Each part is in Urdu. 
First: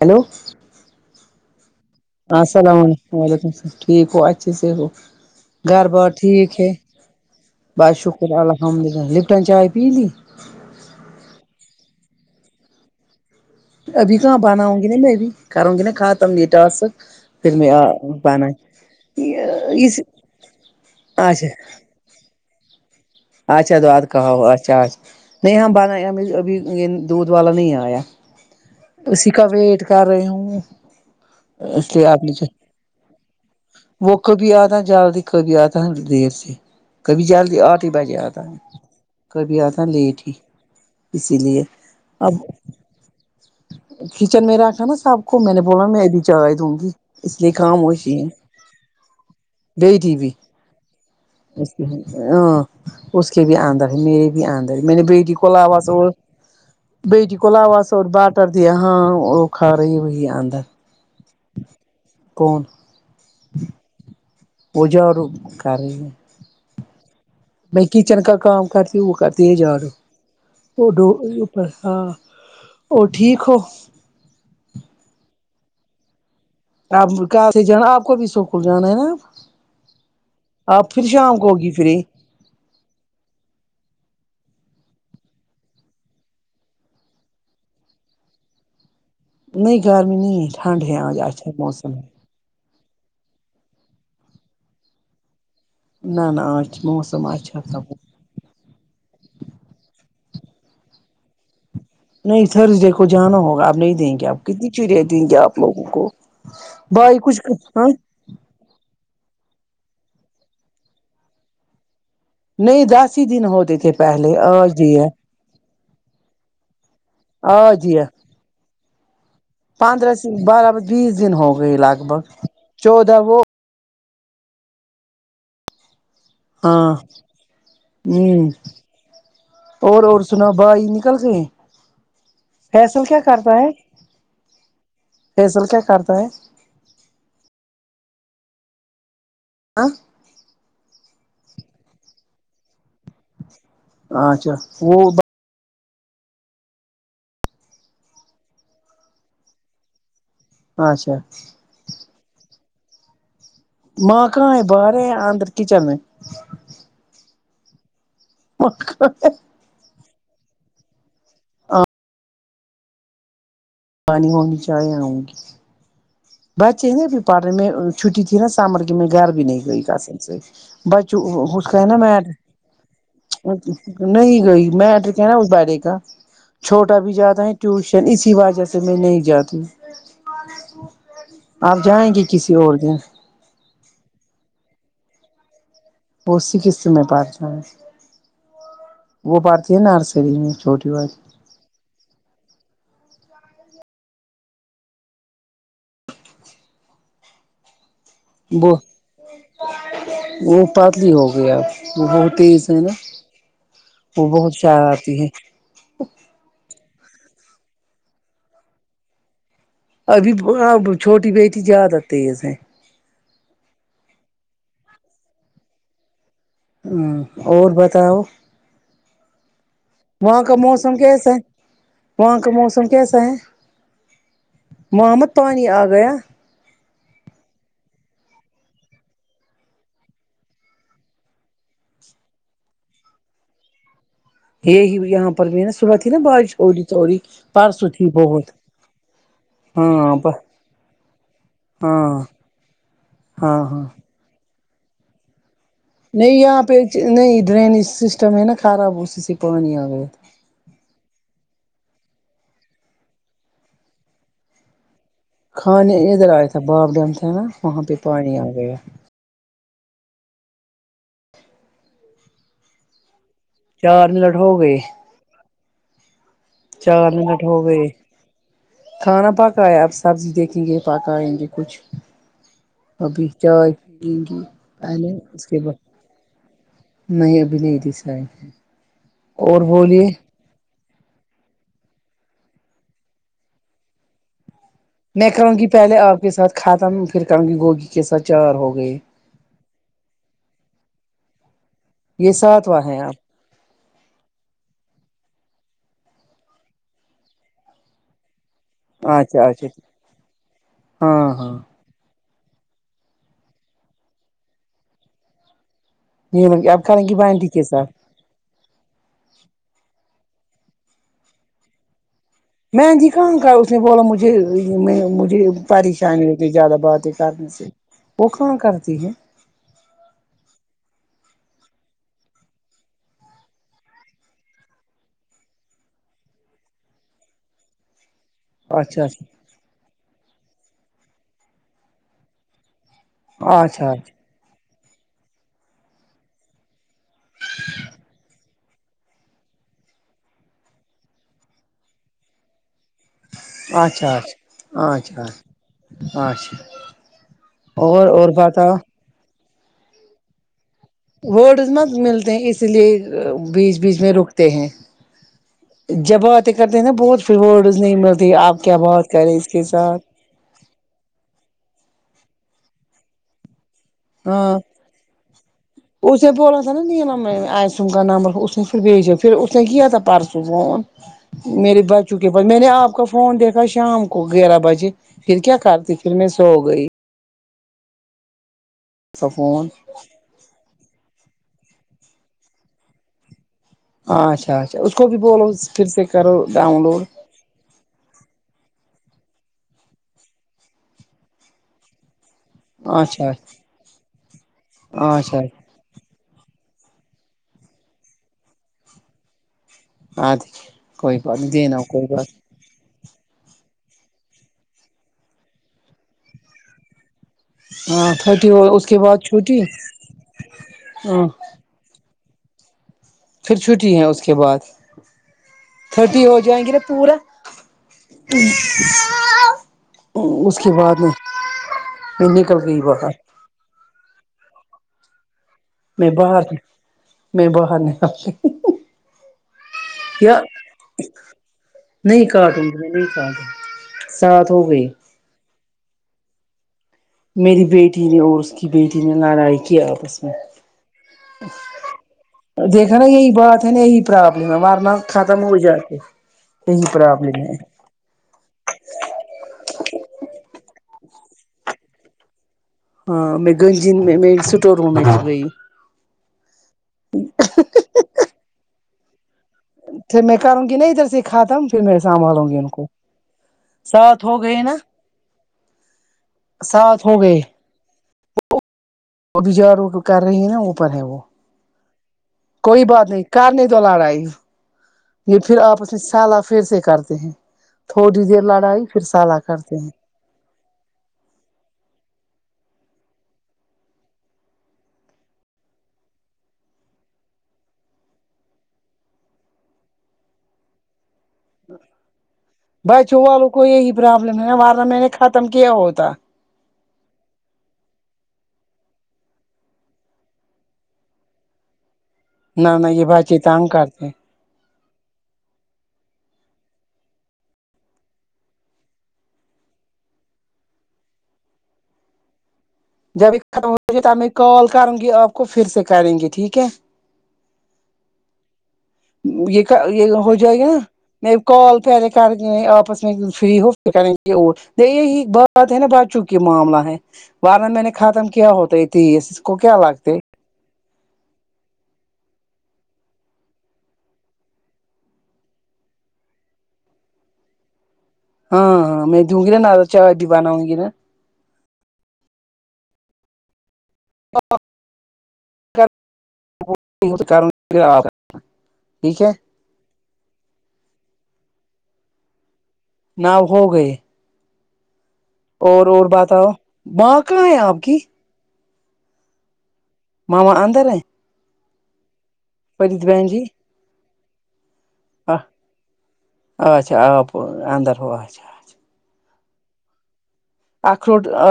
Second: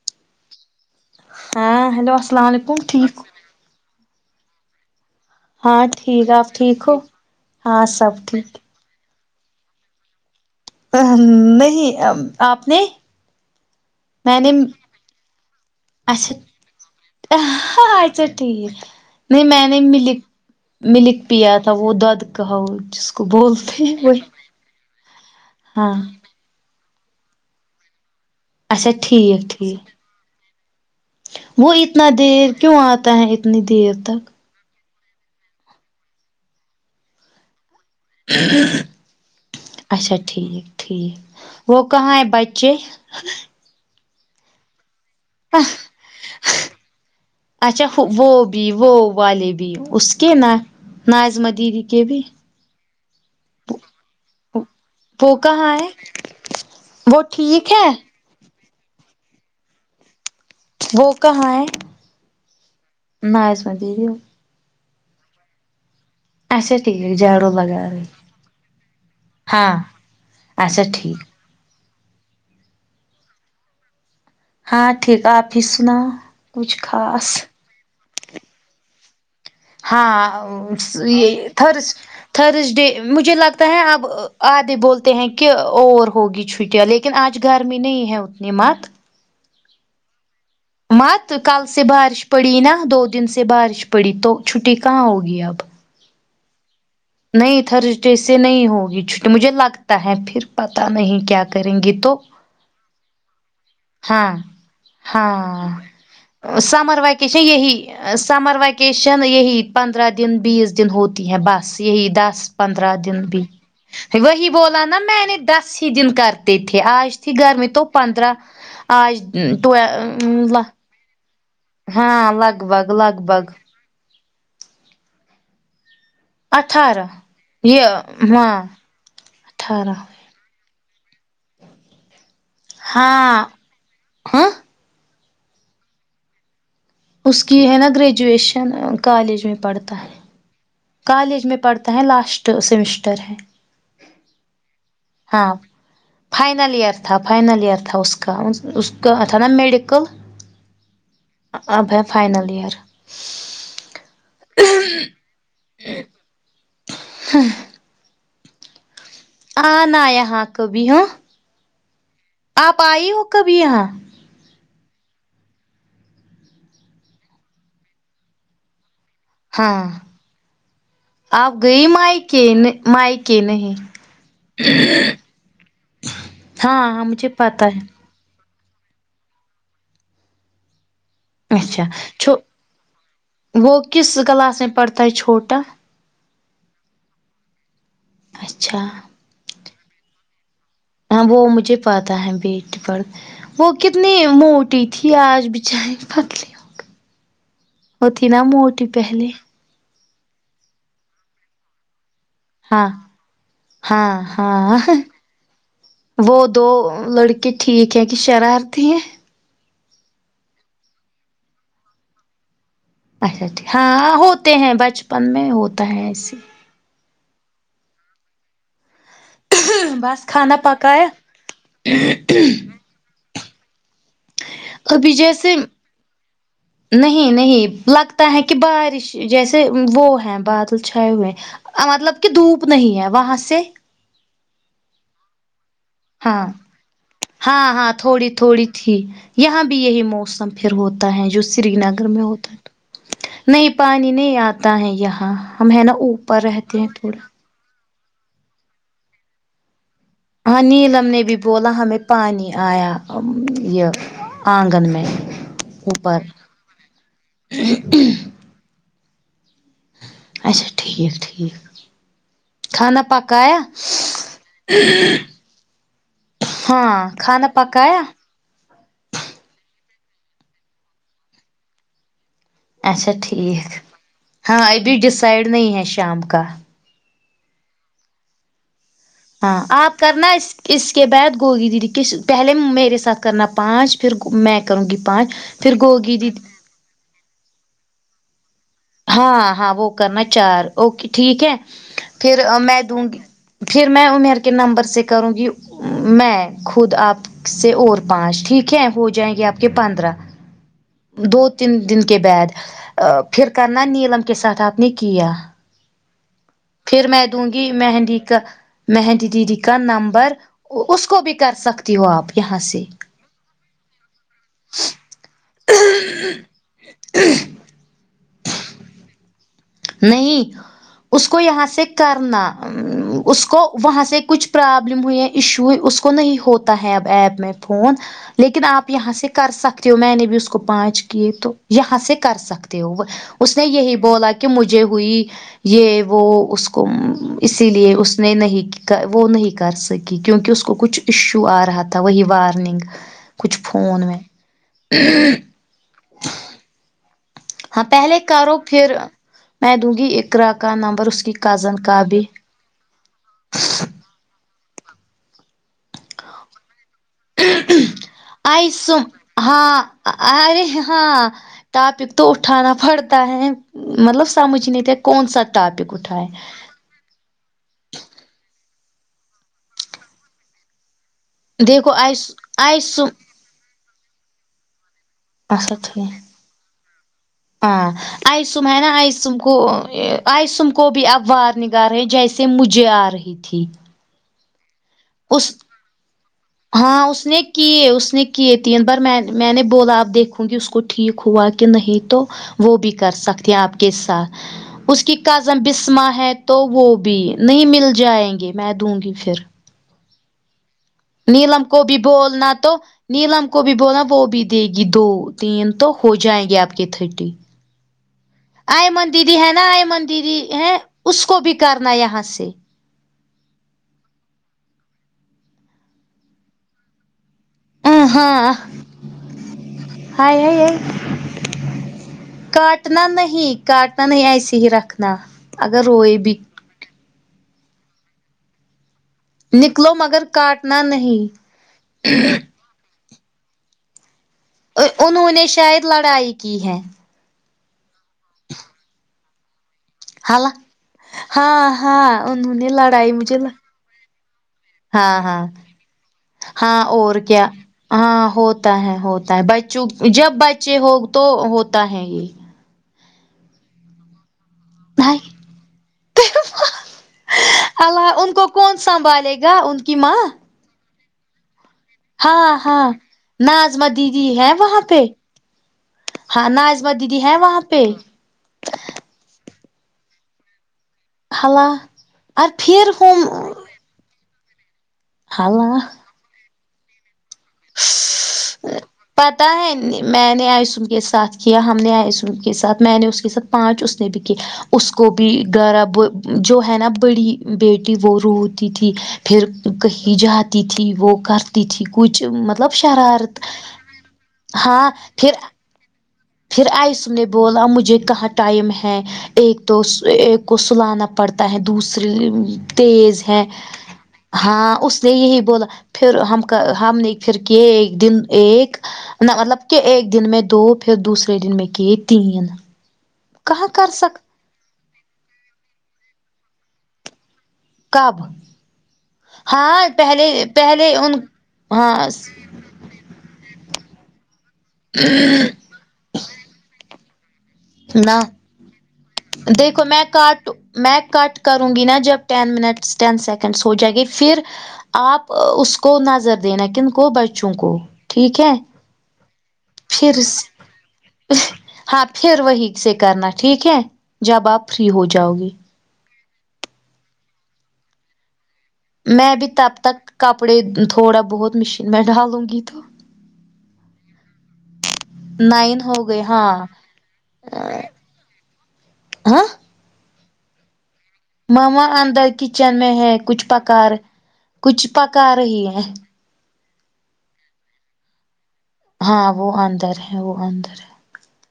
ہیلو ہاں ہیلو علیکم السلام ٹھیک وعلیکم سلام ٹھیک ہو اچھا سے ہو ہاں گھر بار ٹھیک آپ ہے ہو ہاں بس سب شکر ٹھیک الحمد للہ لپٹن چائےپیلی ہممم نہیں آپ نے ابھی کہاں میں نے بنا آؤں گی نہ میں بھی کراوں گی نہ ختم یہ اچھا ٹاسک پھر آ اچھا بن ٹھیک نہیں میں نے ملک ملک پیا تھا وہ دد کہا جس کو اچھا بولتے ہیں دعوت وہ کہا اچھا نہیں ہم ہاں ابھی یہ دودھ والا نہیں آیا اچھا اسی کا ٹھیک ویٹ ٹھیک کر رہی ہوں وہ اس لیے اتنا آپ لیجیے دیر کیوں آتا ہے اتنی دیر وہ تک کو بھی اناجلدی کبھی آتا ہے دیر سے کبھی جلدی آٹھ ہی بجے آتا ہے کبھی آتا اچھا لیٹ ہی ٹھیک اسی لیے ٹھیک وہ کہا ہے اب بچہ کچن میں رکھا نہ سب میں نے بولا میں ابھی چاے دوں گی اس لیے کام اچھا خاموشی وہ بھی وہ والے اس بیٹی بھی کے نہ اس کے بھی آند ہے میرے بھی آند ہے میری وہ بیٹی کو بولا کہاں ہے مسور وہ ٹھیک ہے بٹر دیا ہاں وہ کھا رہی وہی اندر وہ کہاں ہے کون ما اس ٹینیریو وہ جب روک کر رہی اچھا ٹھیک رک جرو میں کچن کا کام کرتی ہوں وہ کرتی ہے ہاں جار اچھا وہ ٹھیک بس ہاں اور ٹھیک ہو ہاں ٹھیک ہے آپ ہی سناؤ کچھ آپ خاص کہاں سے جانا آپ کو بھی سکول جانا ہے نا ہاں آپ پھر یہ شام کو ہوگی تھراس فری ترسڑے مجھے لگتا ہے اب آدے بولتے ہیں کہ اور ہوگی چھٹیاں لیکن لیکن آج گرمی نہیں ہے اتنی مت نہیں گرمی نہیں ٹھنڈ ہے آج مت کے کل سے موسم بارش پڑی نہ دو دن سے بارش پڑی تو چھٹی کہاں ہوگی اب نہ نہ آج موسم اچھا نہیں تھا وہ ترسڑے سے نہیں ہوگی مجھے لگتا ہے پھر پتا نہیں کیا کریں گی تو نہیں تھرس ڈے کو جانا ہوگا اور اب نے دیں گے ہاں آپ کتنی چڑیا دیں گے آپ ہاں لوگوں کو سمر بھائی ویکیشن کچھ ہاں یہی سمر ویکیشن یہی پندرہ دن بیس دن ہوتی ہیں بس یہی دس نہیں پندرہ دس دن ہی بھی ہوتے تھے پہلے وہی آج بولا نا دیا میں نے دس اسی دن کرتے تھے آج تھی گرمی آج تو دیا پندرہ آج پندرہ سے ٹول بارہ بیس دن ہو گئی لگ بھگ بھگ چودہ لگ وہ بھگ ہاں اٹھارہ یہ ہوں ہاں اٹھارہ اور اور سناو بھائی نکل گئے فیصل کیا ہاں کرتا ہے ہاں فیصل کیا کرتا ہے اس کی ہے نا گریجویشن کالج میں ہاں پڑھتا ہے کالج میں پڑھتا ہے لاسٹ سیمسٹر ہے اچھا وہ ہاں فائنل ایئر تھا فائنل ایئر تھا اس کا اس کا تھا نا میڈیکل اچھا اب ہے فائنل ایئر ماں کہاں ہے باہر ہے یا اندر کچن مے ہوں ہ ہ ہ آ ناں یہاں کبھی ہوں آ آپ آئی ہو کبھی یہاں پانی ونی چائے آؤنگی بچے نی ابھی پڑرے میں چھٹی تھی نا سمر کے میں گھر بھی نہیں ہاں گئی قسم سے بچے آپ اس کا گئی ہے نا میں مائکے مائکے نہیں نہیں گئی میٹر کہ نا اس بارے کا ہاں چھوٹا ہاں بھی مجھے جاتا ہے پتا ٹیوشن اسی وجہ سے پھر میں نہیں جاتی [inaudible] اچھا جائیں گے چھو کسی اور دن وہ کس کلاس میں پڑتا ہے چھوٹا وہی قسے میں پارتا اچھا وہ پارتی ہے نر آرسری میں چھوٹی والی ہاں وہ مجھے پاتا ہے بیٹی پڑھ وہ کتنی موٹی تھی آج بچاری پتلی ہوگی وہ تھی نا وہ موٹی پہلے وہ پاتلی ہوگی اب وہ بہت تیز ہے ہاں نا ہاں وہ بہت ہاں شرارتی ہے وہ دو لڑکے ٹھیک ہے کہ شرارتی ہیں ابھی ا بوا چھوٹی بیٹی زیادہ تیز ہے اچھا ٹھیک ہاں ہوتے ہیں بچپن میں ہوتا ہے ایسے ہوں اور بتاؤ بس وہاں کا کھانا موسم پکایا کیسا ہے وہاں کا موسم کیسا ہے ابھی وہاں مت جیسے پانی آ گیا نہیں نہیں لگتا ہے کہ بارش جیسے وہ ہیں بادل چھائے ہوئے مطلب کہ دھوپ نہیں ہے وہاں سے یہ ہی یہاں پر یہا صبح تھی نا ہاں بارش ٹھوڈی تھوڑی ہاں پرسوں ہاں تھی تھوڑی بہت تھوڑی تھی یہاں بھی یہی ہاں موسم پھر ہوتا ہے جو سری نگر ہاں میں ہوتا ہے ہاں نہیں ہاں پانی نہیں آتا ہے یہاں ہم ہے نا نہیں اوپر یہاں پہ رہتے ہیں تھوڑا نہیں ڈرینیج سسٹم ہے نا خراب اسی سے پانی آ گیا تھا ہاں نیلم نے بھی بولا ہمیں پانی آیا یہ آنگن میں کھانے اوپر ادھر ایا تھا بروبلم تھا نا وہاں پے پانی اگیا اچھا ٹھیک ٹھیک کھانا پکایا چار منٹ ہو گئے ہاں چار منٹ کھانا ہو گئے پکایا کھانا پکایا اب سبزی دیکھیں گے پکائیں گے کچھ اچھا ابھی چائے ٹھیک پینگی ہاں ابھی پہلے اس ڈسائڈ کے نہیں بعد ہے شام کا نہیں ابھی نہی دیسرا ہے ہاں آپ کرنا اس اس کے بعد گوگری دیدی کس پہلے میرے ساتھ کرنا پانچ پھر میں کروں گی پانچ پھر گوگی کی کھاتم پھر کہوں گی گوگی کے ساتھ چار ہو گئی ہاں ہاں وہ کرنا چار اوکے ٹھیک ہے یہ پھر میں ساتواں ہیں دوں گی آپ پھر میں عمیر کے نمبر سے کروں گی میں خود آپ سے اور پانچ ٹھیک ہے ہو جائیں اچھا گے آپ اچھا کے پندرہ ہاں دو ہاں تین دن کے بعد پھر کرنا نیلم کے ساتھ آپ نے کیا [unintelligible] پھر میں دوں کے گی ساتھ مہندی کا مہندی دیدی کا نمبر اس کو بھی کر سک تی ہو آپ یہاں سے مہندی کہاں کا اس نے بولا مجھے میں مجھے پریشانی ہوتی زیادہ باتیں کرنے سے وہ کہاں کرتی ہے نہیں اس کو یہاں سے کرنا امم اس کو وہاں سے کچھ پرابلم ہوئی ہے ایشو ہوئی اس کو نہیں ہوتا ہے اب ایپ میں فون لیکن آپ اچھا یہاں سے کر سکتے ہو میں نے بھی اس کو پانچ کیے تو یہاں سے کر سکتے ہو وہ اس اچھا نے اچھا یہی بولا کہ مجھے ہوئی یہ وہ اس کو اسی لیے اس نے نہیں کی وہ نہیں کر سک کیونکہ اس کو کچھ ایشو آ رہا تھا وہی وارننگ کچھ فون میں اچھا اچھا اچھا آچھا اچھا ہاں اور پہلے اور کرو بتاؤ پھر میں دوں گی ایکرا کا نم وڈز مت ملتے ہیں اس لیے بیچ بیچ میں رک تے ہیں جب آتے کرتے ہیں نا بہت پھر وڈز نہیں ملتی آپ آئی کیا سم بات کریں اس کے ہاں ساتھ ارے ہاں ٹاپک تو اٹھانا پڑتا ہے مطلب ہاں سمجھ نہیں تھے کون سا ٹاپک اس اٹھائے نے بولا نا نا عائشہ کا نمبر اس نے پھر بھیجا پھر اس نے کیا تھا پرسوں فون میرے دیکھو بچوں آئیس کے پاس میں نے آپ کا آئیسم فون دیکھا شام کو گیارہ بجے پھر کیا اچھا کرتی پھر میں ٹھیک سو گئی ہاں آئسوم ہے نا اس کا آئسوم کو فون یہ آئسوم کو بھی اب وار نگار رہے جیسے مجھے آ رہی تھی ہاں اچھا اچھا اس کو بھی بولو اس پھر سے کرو ڈاؤن لوڈ ہاں اس نے کیے اس نے کیے تین بار میں میں نے بولا آپ دیکھوں گی اس کو ٹھیک ہوا کہ نہیں تو وہ بھی کر اچھا سکتے ہیں آپ کے ساتھ اس اچھا کی اچھا کاظم بسماں ہے تو وہ بھی نہیں مل جائیں گے میں دوں گی پھر ہاں ٹھیک ہے نیلم کو بھی بولنا تو نیلم کو بھی بولا وہ بھی دے گی دو تین تو ہو جائیں گے آپ کی تھرٹی ہاں تھرٹی ہو اس کے ایمن بعد دیدی ہے چھٹی نا ایمن دیدی ہے اس ہاں کو بھی کرنا یہاں سے پھر چھٹی ہے اس کے بعد تھرٹی ہو جائیں گے نا پورا ہاں ہاں ہائے اس ہائے کے ہائے، بعد میں پھر نکل گئی کاٹنا باہر نہیں کاٹنا نہیں ایسے ہی رکھنا اگر میں روئے بھی باہر نہیں میں باہر نہیں اتی نکلو مگر کاٹنا نہیں میں نہیں تھا ساتھ ہوگا انہوں نے شاید لڑائی کی ہے میری بیٹی نے اور اس کی بیٹی نے لڑائی کی آپس میں خال ہاں ہاں انوں نے دیکھا نا لڑائی یہی مجھے [unintelligible] بات ہے نا یہی پرابلم ہے ورنہ ہاں ہاں ختم ہو جاتے ہاں یہی اور پرابلم کیا ہے ہاں ہوتا ہے ہوتا ہے بچوں جب بچے ہوگ تو ہوتا ہے یہ ہاں میں گی دن میں اسٹور روم میں نہیں گئی اللہ ان کو کون سنبھالے گا ان کی ماں کرونگی نا ادھر سے ختم پھر میں سنبھالوں ہاں گی ان ہاں کو ناظمہ سات دیدی ہو ہے گئے نا وہاں پہ ہاں ناظمہ دیدی ہیں وہاں پہ جو کر رہی ہے نا اوپر ہے وہ ہیلو آپ کوئی بات پھرفون نہیں کرنے لڑائی یہ پھر آپس میں سلا پھر سے کرتے ہیں تھوڑی دیر لڑائی پھر سالہ پتا کرتے ہیں ہے میں نے آئسم کے ساتھ کیا ہم نے آئسم کے ساتھ میں نے اس کے ساتھ پانچ اس نے بھی کیا اس کو بھی غرب جو ہے نا بڑی بیٹی وہ روتی تھی پھر کہیں جاتی تھی وہ کرتی تھی کچھ مطلب بچوں شرارت والوں کو یہی پربلم ہے ورنہ ہاں میں نے پھر ختم کیا ہوتا پھر آئس نے بولا مجھے کہاں ٹائم ہے ایک تو ایک کو سلانا پڑتا ہے دوسرے نہ نہ یہ باجی تانگ کرتے ہاں اس نے یہی بولا پھر ہم کا ہم نے پھر کہ ایک دن ایک نہ مطلب کہ ایک دن میں دو پھر دوسرے دن میں کی تین جبھی کہاں ختم کر ہوگی اب سک میں کال کروں گی آپ کو پھر سے کریں گی ٹھیک ہے کب یہ کا ہاں یہ پہلے ہو جائے گا نا پہلے ان میں کل ہاں پہلےکرونگی ایپس میں تم فری ہوفر کریںگے اور دیر بات نا بچوں کی معاملہ ہے ورنہ میں نے نہ ختم کیا ہوتا ہے ٹاسک اس کو کیا دیکھو میں لگتے کاٹ میں کٹ کروں گی نا جب ٹین منٹس ٹین سیکنڈس ہو جائےیں گی پھر آپ اس کو نظر دینا کن کو بچوں کو ہاں ہاں میں دوں گی نا چائے بھی پھرسے بناؤں گی نا ہاں پھر وہی سے کرنا ٹھیک ہے جب آپ فری ہو جاؤ گی [unintelligible] ٹھیک ہے میں بھی تب تک کپڑے تھوڑا بہت مشین میں ڈالوں گی تو نؤ ہوگے نائن ہو گئی بتاؤ ہاں ماں کہاں ہے آپ کی ہاں ماما اندار ہے ماما اندر کچن میں فرید ہے بہن جی کچھ پکا رہ کچھ پکا رہی ہے اچھا آپ اندر ہو اچھا اچھا ہاں وہ اندر ہے وہ اندر ہے اخروٹ ا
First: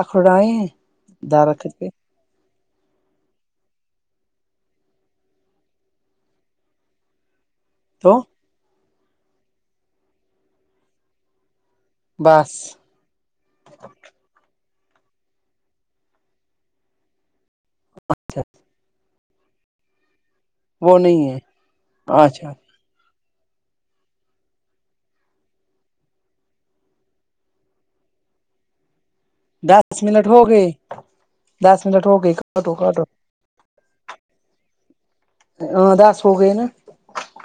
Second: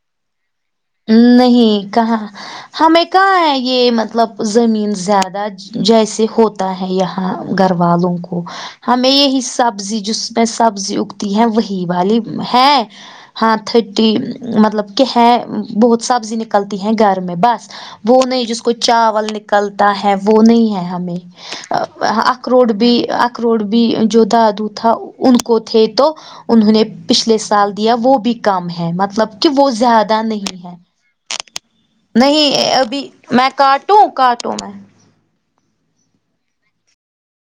آخروٹ آیں ہیں درخت پہ نہیں کہاں ہمیں کہاں ہے یہ مطلب زمین زیادہ جیسے ہوتا ہے یہ گھر والوں تو کو ہمیں یہی سبزی جس میں سبزی اگتی ہے وہی یہوالی بس ہے ہاں تھرٹی مطلب کہ ہے بہت سبزی نکلتی ہیں گھر میں بس وہ نہیں ج کو چاول نکلتا ہے وہ نہیں ہے وہ نہیں ہے ہمیں اخ اچھا روڈ بھی اکروڑ بھی جوتا دوتھا ان کو تھے تو انہوں نے پچھلے سال دیا وہ بھی کم ہے مطلب کہ وہ دس زیادہ منٹ ہو نہیں گئے ہے دس منٹ ہوگئی کٹو نہیں کٹو ابھی میں کاٹوں کاٹوں میں ہاں دس ہو گئے نا